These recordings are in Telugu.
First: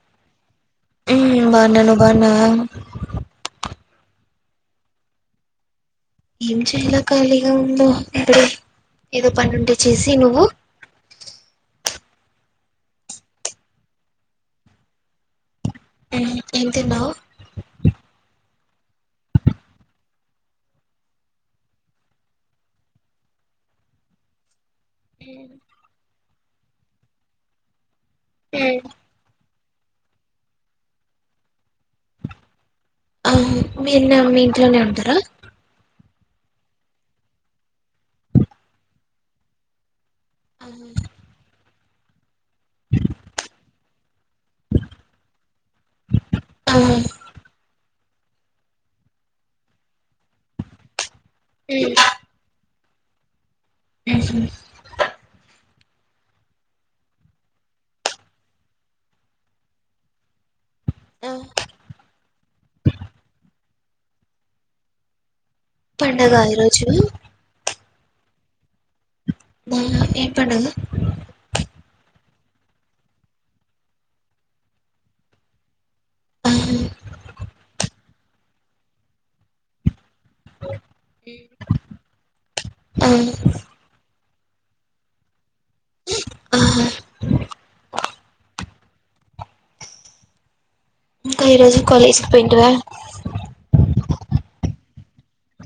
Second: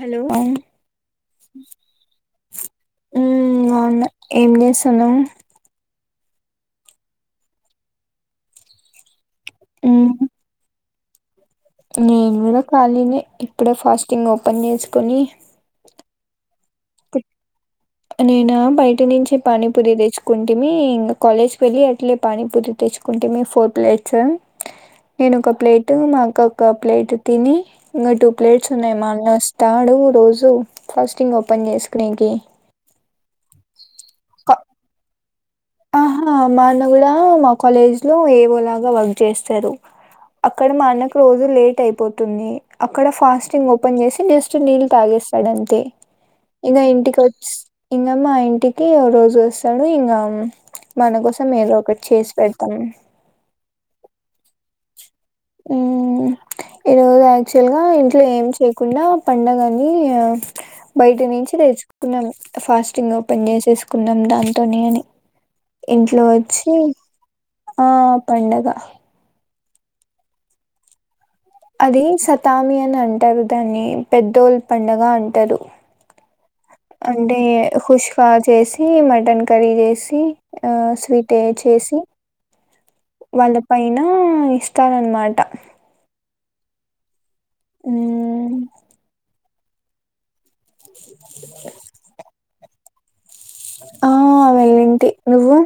హలో మహ్మ్ బాగున్నా నువ్వు బాగున్నావా ఎండి సన్నాం ఏం చేయాల ఖాళీగా ఉందో ఇప్పుడు ఏదో పని ఉంటే ఉమ్ చేసి నువ్వు నేను కూడా ఖాళీని ఇప్పుడే ఫాస్టింగ్ ఓపెన్ చేసుకుని ఎంతన్నావు నేనా బయట నుంచి పానీపూరి తెచ్చుకుంటేమి ఇంకా కాలేజ్కి వెళ్ళి అట్లే పానీపూరి తెచ్చుకుంటేమి ఫోర్ ప్లేట్స్ నేను ఒక ప్లేట్ మా అక్క ఒక ప్లేట్ తిని ఇంకా టూ ప్లేట్స్ ఉమ్ ఉన్నాయి మామినోస్ తాడు రోజు ఫాస్టింగ్ ఓపెన్ చేసుకునేనికి ఆ మీఅన్న మీ ఇంట్లోనే ఉంటారా ఆహా మా అన్న కూడా మా కాలేజ్ లో ఏవోలాగా వర్క్ చేస్తారు అక్కడ మా అన్నకు రోజు లేట్ అయిపోతుంది అక్కడ ఫాస్టింగ్ ఓపెన్ చేసి జస్ట్ నీళ్ళు తాగేస్తాడు. అంతే ఆ ఇంకా ఉమ్ ఇంటికి వచ్చ్ ఇంక మా ఇంటికి రోజు వస్తాడు ఇంగ మనకుస్ ఏదో ఒకటి చేసి పెడ తం హ్మ్మ్ ఈరోజు యాక్చువల్గా ఇంట్లో ఏం చేయకుండా పండగని బయట ఆ నించి తెచ్చు కున్నాం ఫాస్టింగ్ ఓపెన్ చేసేసుకున్నాం. దాంతోనే అని ఇంట్లో పండగ వచ్చి ఈరోజు ఆ పండగ ఏం పండగ అది సతామి అని అంటారు దాన్ని పెద్దోల్ పండుగ అంటారు ఆ అంటే కుష్కా చేసి మటన్ కర్రీ చేసి ఆ స్వీట్ చేసి ఆ వాళ్ళ పైన ఇస్తారన్మాట ఆహా హ్మ్మ్ అక్క ఈరోజు కాలేజీకి పోయింటివా ఆ పోయింటి నువ్వు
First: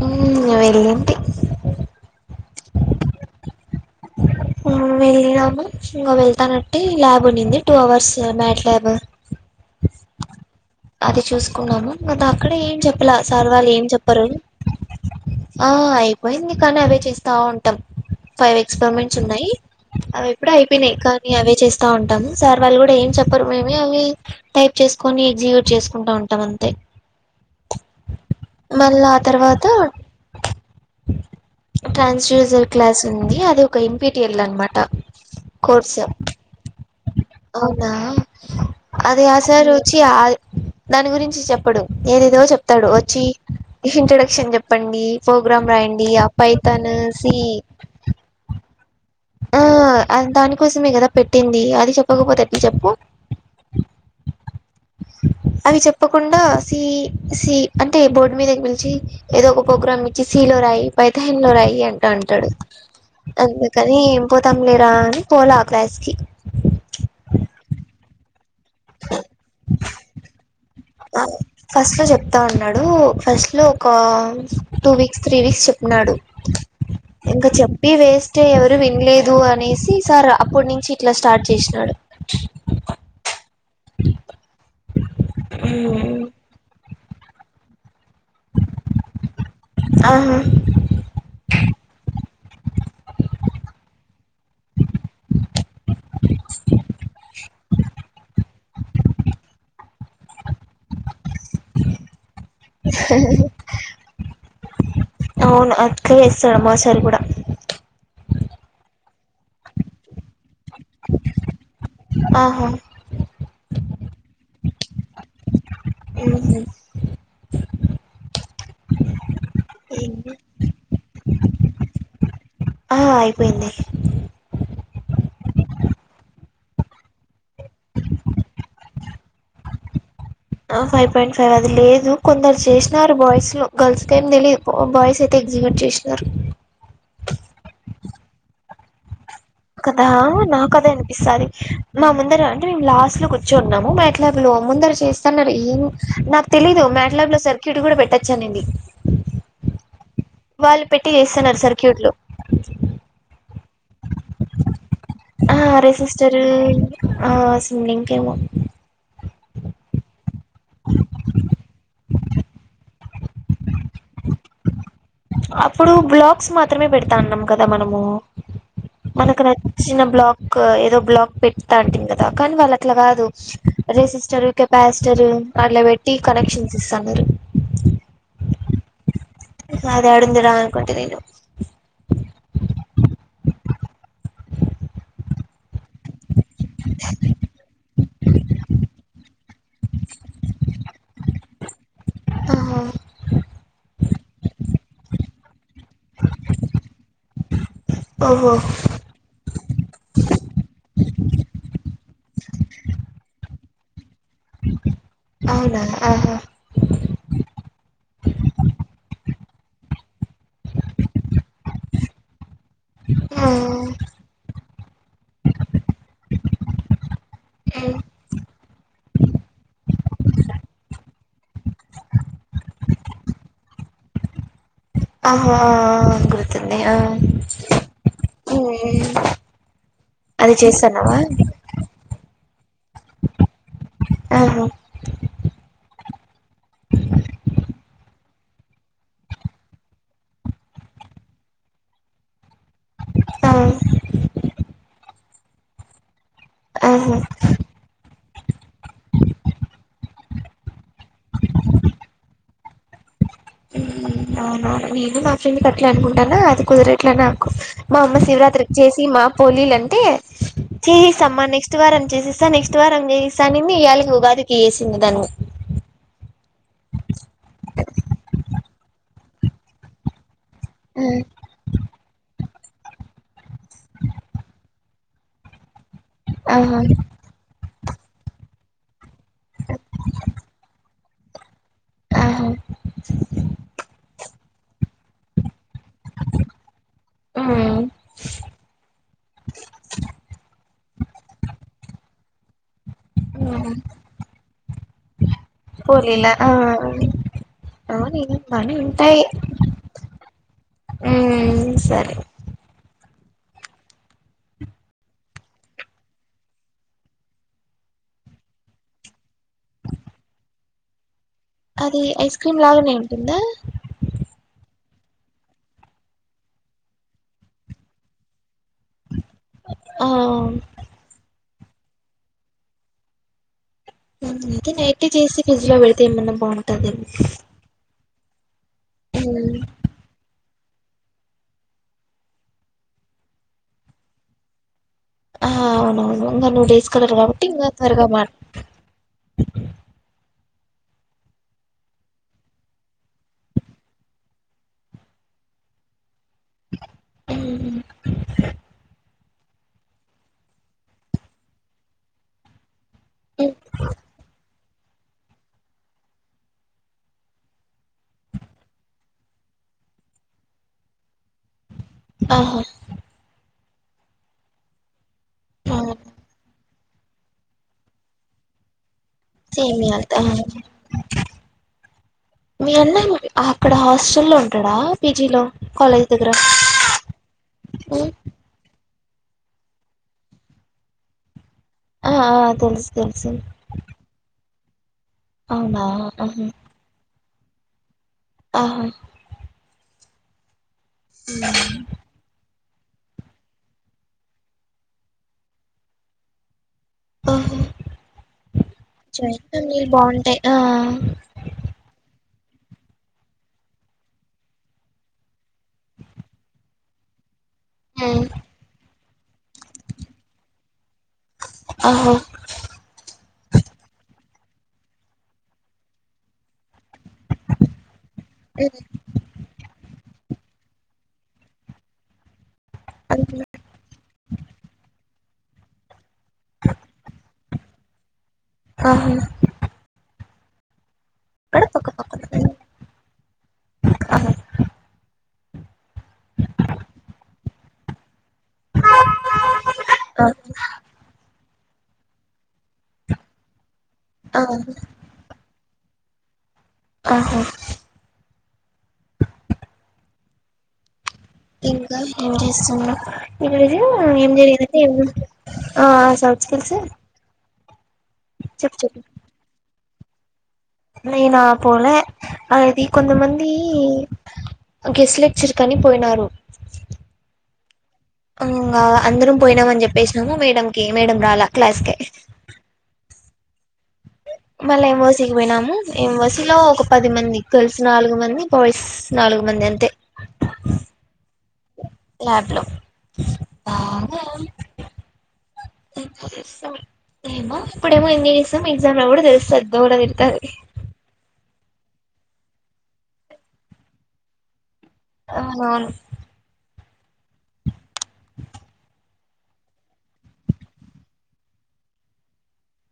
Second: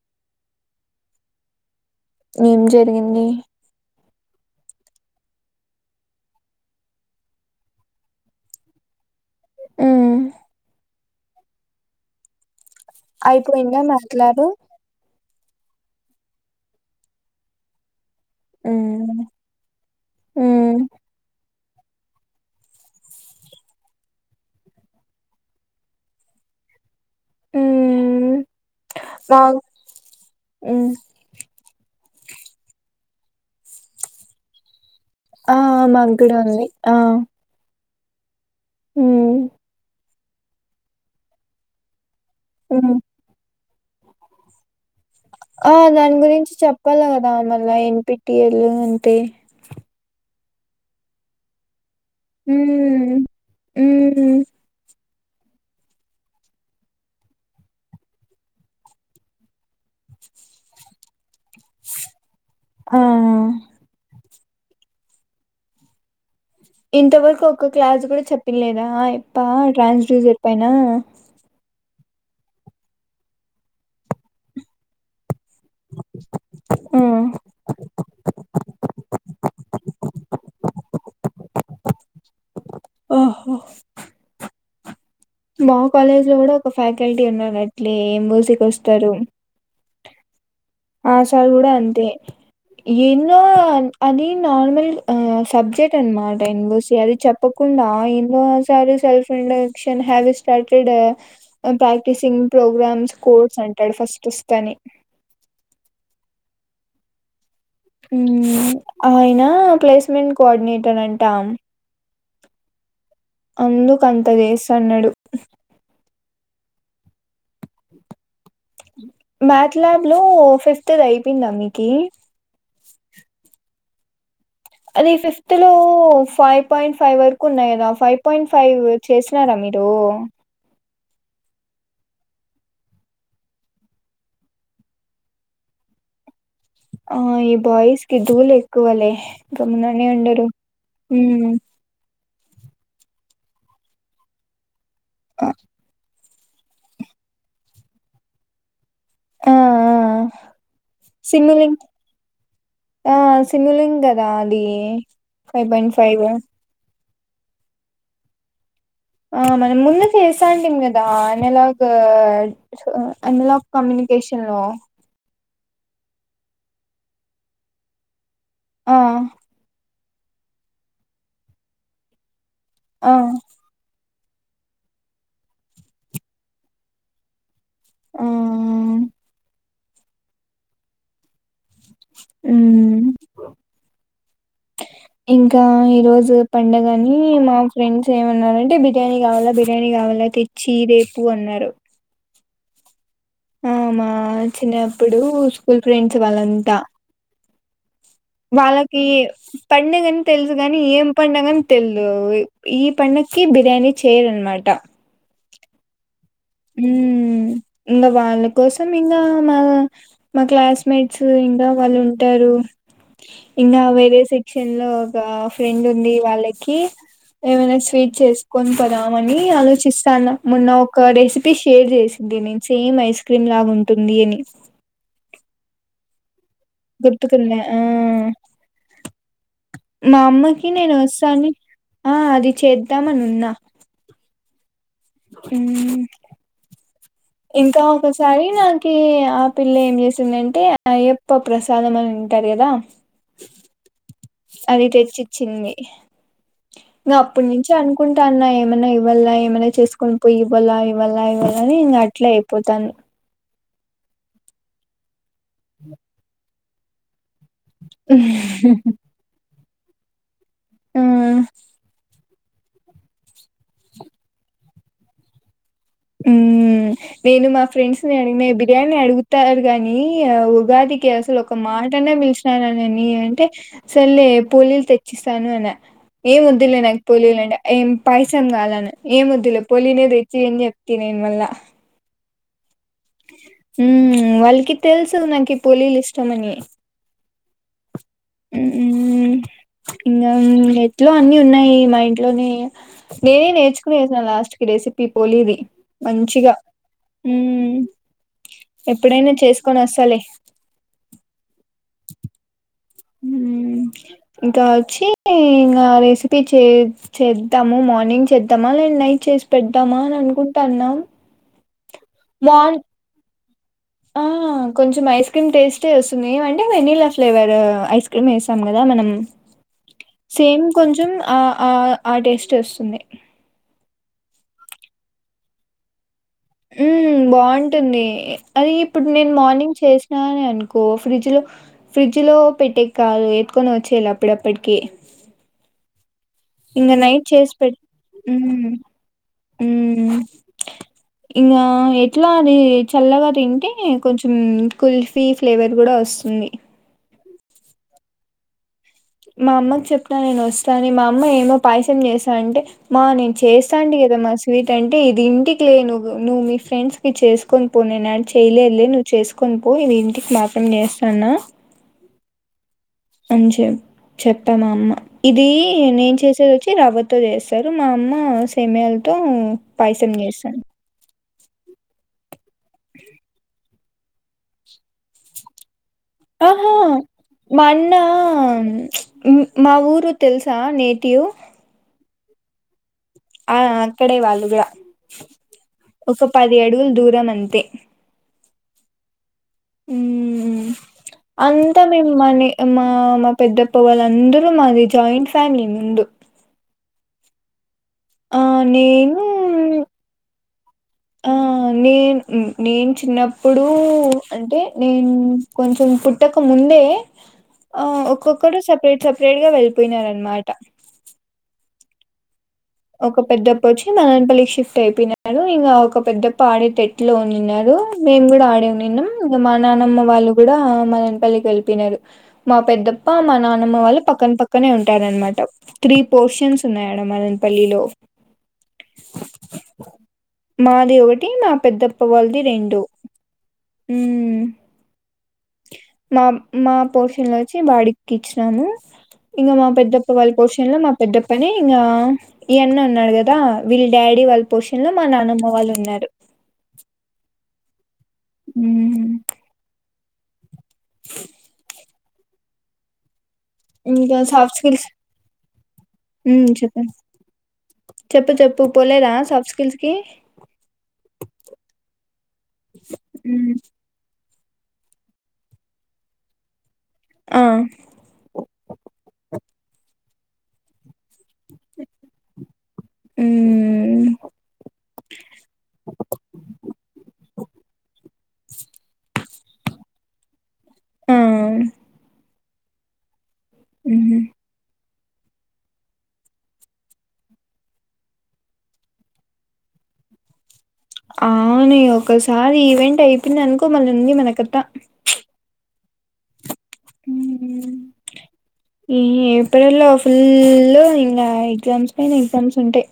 మ్మ్ వెళ్ళింటి ఏం జరిగింది వెళ్ళినాము ఇంకా వెళ్తానట్టే ల్యాబ్ ఉంది టూ అవర్స్ మ్యాట్ ల్యాబ్ ఉమ్ అది చూసుకున్నాము. బట్ అక్కడే ఏం చె ప్పలా సార్ వాళ్ళు అయిపోయిందా ఏం చెప్పలేదు మాట్లాడు ఆ అయిపోయింది కానీ అవే చేస్తా ఉంటా ఫైవ్ ఎక్స్పరిమెంట్స్ ఉమ్ ఉన్నాయి అవి ఎప్పుడు ఉమ్ అయిపోయినాక అవే చే స్తా ఉంటాము సార్ వాళ్ళు కూడా ఏం చెప్పరు మేమ అవి టైప్ చేసుకొని జెట్ చేసుకుంటా ఉంటాం అంతే ఉమ్ మళ్ళా ఆ మాక్ తర్వాత ఉమ్ ట్రాన్స్ జూజర్ క్లాస్ ఉంది అది ఒక ఇం పీ టి ఎల్ అనమాట ఆ కోర్స్ మాక్కూడా ఉంది ఆ అవునా ఆది ఉమ్ ఆసార్ వచ్చి ఆద్ దాని గురించి చెప్పడు ఏదేదో చెప్తాడు ఉమ్ వచ్చి ఇంట్రొడక్షన్ చెప్పండి, ప్రోగ్రాం ఆ రాయండి, దాని ఆ గురించి పైథాను చెప్పాలి కదా సీ. మళ్ళా ఎన్పిటిఎల్ అంటే ఆ అం దాని కోసమే కదా పెట్టింది అది చెప్ హుమ్ హుం అవి చెప్పకుండా సి, సి అంటే బోర్డు మీద పిలిచి ఏదో ఒక. ప్రోగ్రామ్ ఇచ్చి సీ లో రాయి పైథాన్ లో రాయి అంట అంటాడు ఆ అందుకని ఏం పోతాం లేరా అని పోలా ఆ క్లాస్ కి ఇంతవరకు ఒక్క క్లాస్ కూడా చెప్పలేదా ఆయి ప్పా ట్రాన్స్డ్యూజర్ పైన తా ఉన్నాడు ఫస్ట్ లో ఒక టూ వీక్ త్రీ వీక్స్ చెప్పినాడు, ఆ ఇంకా చెప్పి వేస్ట్ ఏ ఎవరు వినలేదు అనేసి సార. అప్పడునుంచి ఇట్లా స్టార్ట్ చేసినాడు ఓహో మా కాలేజీలో కూడా ఒక ఫ్యాకల్టీ ఉన్నారు అట్లే మూసేకి వస్తారు ఆహా ఆ సార్ కూడా అంతే ఎన్నో అది నార్మల్ ఆ సబ్జెక్ట్ అనమాట ఎన్ ఓ సి అది చెప్పకుండా ఎన్నోసారి self instruction. Can have a started ఆ ప్రాక్టీసింగ్ ప్రోగ్రామ్స్ కోడ్స్ అంటాడు ఫస్ట్ వస్ తానే అవును అట్లే వేస్తాడు మా సార్ కూడా మ్మ ఆయనా ప్లేస్మెంట్ కోఆర్డినేటర్ అంటా ఆహా అందుకు అంత చేస్సన్నాడు ఉనులే మ్యాథ్ ల్యాబ్ లో ఫిఫ్త్ది అయిపోయిందా మీకి. ఆ అయిపోయింది అది ఫిఫ్త్ లో ఫైవ్ పాయింట్ ఫైవ్ వరకు ఉన్నాయి కదా ఫైవ్ పాయింట్ ఫైవ్ చేసినారా మీరు, ఆ ఫైవ్ పాయింట్ ఫైవ్ అది లేదు కొందరు చేసినారు బాయ్స్ లో గర్ల్స్ కేం తెలీయదు బాయ్స్ అయితే ఎగ్జిక్యూట్ చేసినారు. ఆ ఈ బాయ్స్ కి ధూలు ఎక్కువలే గమ్ముననే కదా ఉండరు నాకదే అనిపిస్సాది ఉమ్ నా ముం రు అంటే మేము లాస్ట్ లో కూర్చున్నాము బట్ ముందరా ఆ చేస్తన్నారు ఏం నాకు తెలీదు మ్యాట్లాబ్ లో సర్క్యూట్ కూడా పెట్టొచ్చు అనింది ఆ ఆ ఆ వాళ్ళు పెట్టి చేస్తున్నారు సిమ్మిలింగ్ సర్క్యూట్లు ఆ సిమ్ములింగ్ గదా అది ఆ ఫైవ్ పాయింట్ ఫైవు రెసిస్టర్ ఆ సిమ్మిలింక్ ఏమో ఆ మనం ముందే చేస్ సాంటిం కదా అనలాగ్ అనలాగ్ కమ్యూనికషన్ లో అప్పుడు బ్లాక్స్ మాత్రమే పెడతాన్నాం కదా మనమూ ఆ మనకు నచ్చిన బ్లాక్ ఏదో బ్లాక్ పెట్టుతా అంటి కదా కానీ వాళ్ళు అట్లా ఆ కాదు రేసిస్ టరు కెపాసిటర్ అట్లా పెట్టి కనెక్షన్స్ ఇస్తాన్నారు ఆ అ ఆ అది యాడుంది అనుకుంటి నాను మ్ ఇంకా ఈరోజు పండగని మా ఫ్రెండ్స్ ఏమన్నారంటే బిర్యానీ కావాలా బిర్యానీ కావాలా తెచియి రేపు అన్నారు ఆహా ఆ మా చిన్నప్పుడు స్కూల్ ఫ్రెండ్స్ ఓహో వాళ్ళకీ పండుగ అని తెలుసు కాని ఏం పండగ అని తెల్ ఓ ఈ పండక్కి బిర్యాని చే రన్మాట అవునా ఆహా నా మా క్లాస్ మేట్స్ ఇంకా వాళ్లుంటారు ఆ ఇంగా వేరే సెక్షన్ ఎన్లో ఆ ఫ్రెండ్ ఉంది వాళ్ళకి ఏమైనా స్వీట్ చేసుకొని దామని ఆలోచిస్తాన మొన్న ఒక డేస్ షేర్ చేసింది నేను సేమ్ ఐస్ క్రీమ్ లాగా ఉంటుంది అని ఆ హా ఆ గుర్తుకున్నా ఆ మా అది అమ్మకి నేను చేస్తాన్నావా వస్తాను ఆ అది చేద్దామని ఉన్నా ఆహా మ్ ఇంకా ఒకసారి నాకి ఆ పిల్ల ఏం చేసిందంటే అయ్యప్ప ప్రసాదం అని ఉంటారు కదా ఆ అది తెచ్చిచ్చింది ఆహా నువ్ అప్పటి నుంచి అనుకు అనుకుంటా అన్నా ఏమైనా ఇవ్వళ, ఏమైనా చేసుకుని పోయి ఇవ్వాల, ఇవాళ ఇవ్వళని నే అట్లే అయిపోతాంది. అవునా నేను మా ఫ్రెండ్ కు అట్లా అనుకుంటాన్నా అది కుదరట్లేనా మా అమ్మ శివరాత్రి జేసి మా పోలీలన్ టే చేయిస్ అమ్మా నెక్స్ట్ వారం చేసిస్ స్సా నెక్స్ట్ వారం చేయిస్సా అనింది ఇయాలకి ఉగాదికి యేసింది దాన్ని. ఉమ్ నేను మా ఫ్రెండ్స్ ని అడిగినా బిర్యానీ అడుగు తారు గాని ఆ ఊ ఆ! ఉగాదికి అసలు ఒక మాటన్న పిల్చు టానాని అని అంటే సరలే పోలీలు తెచ్చిస్తాను అన ఏం వోద్దులే ఆహా! నాక్ పోలిలు లండా ఏం పైసాం కాలని ఏం వద్దులే పొలినే తెచ్చియి అని చెప్ తినీన్ మళ్ళ ఆహా హుమ్ వాళ్ కి తెలుసు నాకు పోలీలు ఇష్టమని ఆ హ్మ్ ఇంట్లో అన్ని ఉన్నాయి మా ఇంట్లోనే నేనే హ్మ్. నేర్చుకుని వేసిన లాస్ట్ కి రెసిపీ పోలిది పోలీలా ఆ! మంచిగా హ్మ్ అవునేమో బానే ఉంటాయి. ఎప్పుడైనా చేసుకొని వస్తాలె హ్మ్. సరే. ఇంకా వచ్చి ఇంకా రెసిపీ చే చేద్దాము మార్నింగ్ చేద్దామా లే నైట్ చేసి పెడద్దామా అని అనుకుంటానా అది ఐస్ క్రీమ్ లాగానే ఉంటుందా ఆ కొంచెం ఐస్ క్రీమ్ టేస్టే వస్తుంది అంటే వెనీలా ఫ్లేవర్ ఐస్ క్రీమ్ వేస్ తం కదా మనం ఆ! ఆ ఆ టేస్ట్ వస్తుంది అందుకే నైటే చేసి ఫ్రిజ్ లో పెడుతే మనం హ్మ్ బాగుంటుంది ఏ అది ఇప్పుడు నేను హ్మ్. మార్నింగ్ చేసినా అని అనుకు కో ఫ్రిడ్జ్ లో ఫ్రిడ్జ్ లో పెట్టే కాదు ఎత్తుకొని వచ్చేయాల అప్పుడప్పటికి ఆ అవునవును నువ్వు డేస్ ఇంగ స్కాలర్ నైట్ కాబట్టి చేస్ ఇంగ పెట్ త్వరగా మాడ్ ఇంకా ఎట్లా అది చల్లగా తింటే కొంచెం కుల్ఫీ ఫ్లేవర్ కూడా వస్తుంది ఉ మా అమ్మకి చెప్పిన నేను వస్తాని మా అమ్మ ఏమో పాయసం చేశా అంటే మా నేను చేస్తాండి కదా మస్ స్వీట్ అంటే ఇది ఇంటికి లే నువు నువ్వు మీ ఫ్రెండ్స్ కి చేసుకొని పో నేను అన్ చేయలేదులే నువ్వు చేసుకొని పో ఇది ఇంటికి మాత్రం చేస్తన్న ఆహా నూచెం చెప్పా మా అమ్మ ఇది అవును నేను చేసేది వచ్చ ఇది రవ్వతో చేస్తారు మా అమ్మ సెమీయాల తో సేమియాలు పాయసం ఆహా చేస్తది మీ అన్నా మూవీ ఆర్ ఇక్కడ హాస్టల్ లో ఉంటాడా పీజీ లో కాలే ఆహా మా అన్న ఉం మా ఊరు తెలుసా నేటివ్ హా హా తెలుసు తెలుసు ఆ అక్కడే వాళ్లు గుడా అవునా ఒక ఆహా పది అడుగులు దూరం అం తే ఆహా ఉ అంతా మేము మనీ మా మా పెద్దత్త వాళ్లు అందరూ మాది జాయింట్ ఫ్యామిలీ ముందు ఆహ ఆ నేను జాయింట్ ఫ్యామిలీలు బాగుంటాయి ఆ ఆ నేను నేను చిన్నప్పుడు అంటే నేను కొంచెం పుట్టకముందే ఒక్కొక్కడు సపరేట్ సపరేట్ వేడిగా వెళ్ళిపోయినారన్ మాట అహా ఒక పెద్దత్త వచ్చి మదన్పల్లికి షిఫ్ట్ అయిపోయినరు ఇంకా ఒక పెద్దఅత్త ఆడిట్ ఇంట్లో ఉన్నినారు మేము కూడా ఆడే ఉనిన్నాం ఇంగా మా నానమ్మ వాళ్ళు కూడా మదన్పల్లికి వెళ్ళిపేనారు మా పెద్దప్ప మా ఆహా నానమ్మ వాళ్ళు పక్కన పక్కనే ఉంటారు అనమాట త్రీ పోర్షన్స్ ఉన్నాయి ఆడ మదన్ పల్లిలో ఆహా మాది ఒకటి మా పెద్దప్ప వాళ్లది పక్కన రెండు ఉం ఆహా మా మా పోర్షన్లో నుంచి వాడికి ఇచ్చినాము ఇంకా మా పెద్దప్ప ఆ వాళ్ళ పోర్షన్లో మా పెద్దప్పని ఇంగ ఈ అన్న ఉన్నాడు కదా వీళ్ళ డాడీ ఆ వాళ్ళ పోషన్ లో మా నాన్నమ్మ వాళ్ళ ఉన్నారు ఆహా ఉహూ ఇంకా ఏం చేస్తున్నావ్ ఈ రోజు ఇంకా ఏం సాఫ్ట్ స్కిల్స్ జరిగిందంటే ఆ సౌత్ ఉమ్ స్కిల్స్ చెప్పు చెప్పు చెప్పు పోలేదా సాఫ్ట్ స్కిల్స్ కి నేనా పోలే అది కొంతమంది ఉమ్, గెస్ట్ లెక్చర్కని పోయినారు ఆ అందరం పోయినామ అని చెప్పేసినాము మేడంకి మేడం రాలా క్లాస్కి ఉమ్ మళ్ళీ ఎంఓసీకి పోయినాము ఎంఓసీ లో ఒక పది మంది గర్ల్స్ నాలుగు మంది బాయ్స్ నాలుగు మంది అంతే ఆ ల్యాబ్లు ఉమ్ ా ఏమో ఇప్పుడేమో ఎంజాయ్ చేసాం ఎగ్జామ్ లో కూడా తెలుస్తది దూల తీరుతాది అవును ఒకసారి ఈవెంట్ అయిపోయింది అనుకో మళ్ళీ ఉంది మనకథా అవునవును ఈ ఏప్రిల్ లో ఫుల్ ఇంకా ఎగ్జామ్స్ పైన ఎగ్జామ్స్ ఉంటాయి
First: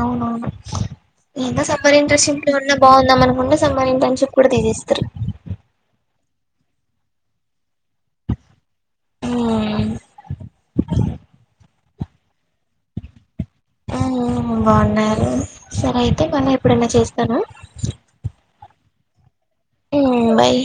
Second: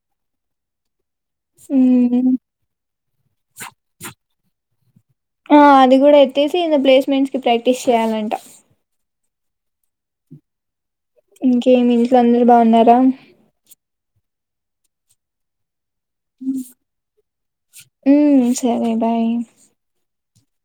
అవునవును ఇంకా సమ్మర్ ఉమ్ ఇంటర్న్షిప్ ఉన్నా బాగుందా అనుకుంట సమ్మర్ ఇంటర్న్షిప్ కూడా తీసేస్తారు ఆ అది కూడా ఎత్తేసి ఇగ ప్లేస్మెంట్స్ కి ప్రాక్టీస్ చెయ్యాలంట ఆ ఇంకేమి ఇంట్లో అందరు బాగున్నారా ఆ బాగున్నారు సరే అయితే మల్ల ఎప్పుడైనా చేస్తాను ఉమ్ సరే బై ఆ బాయ్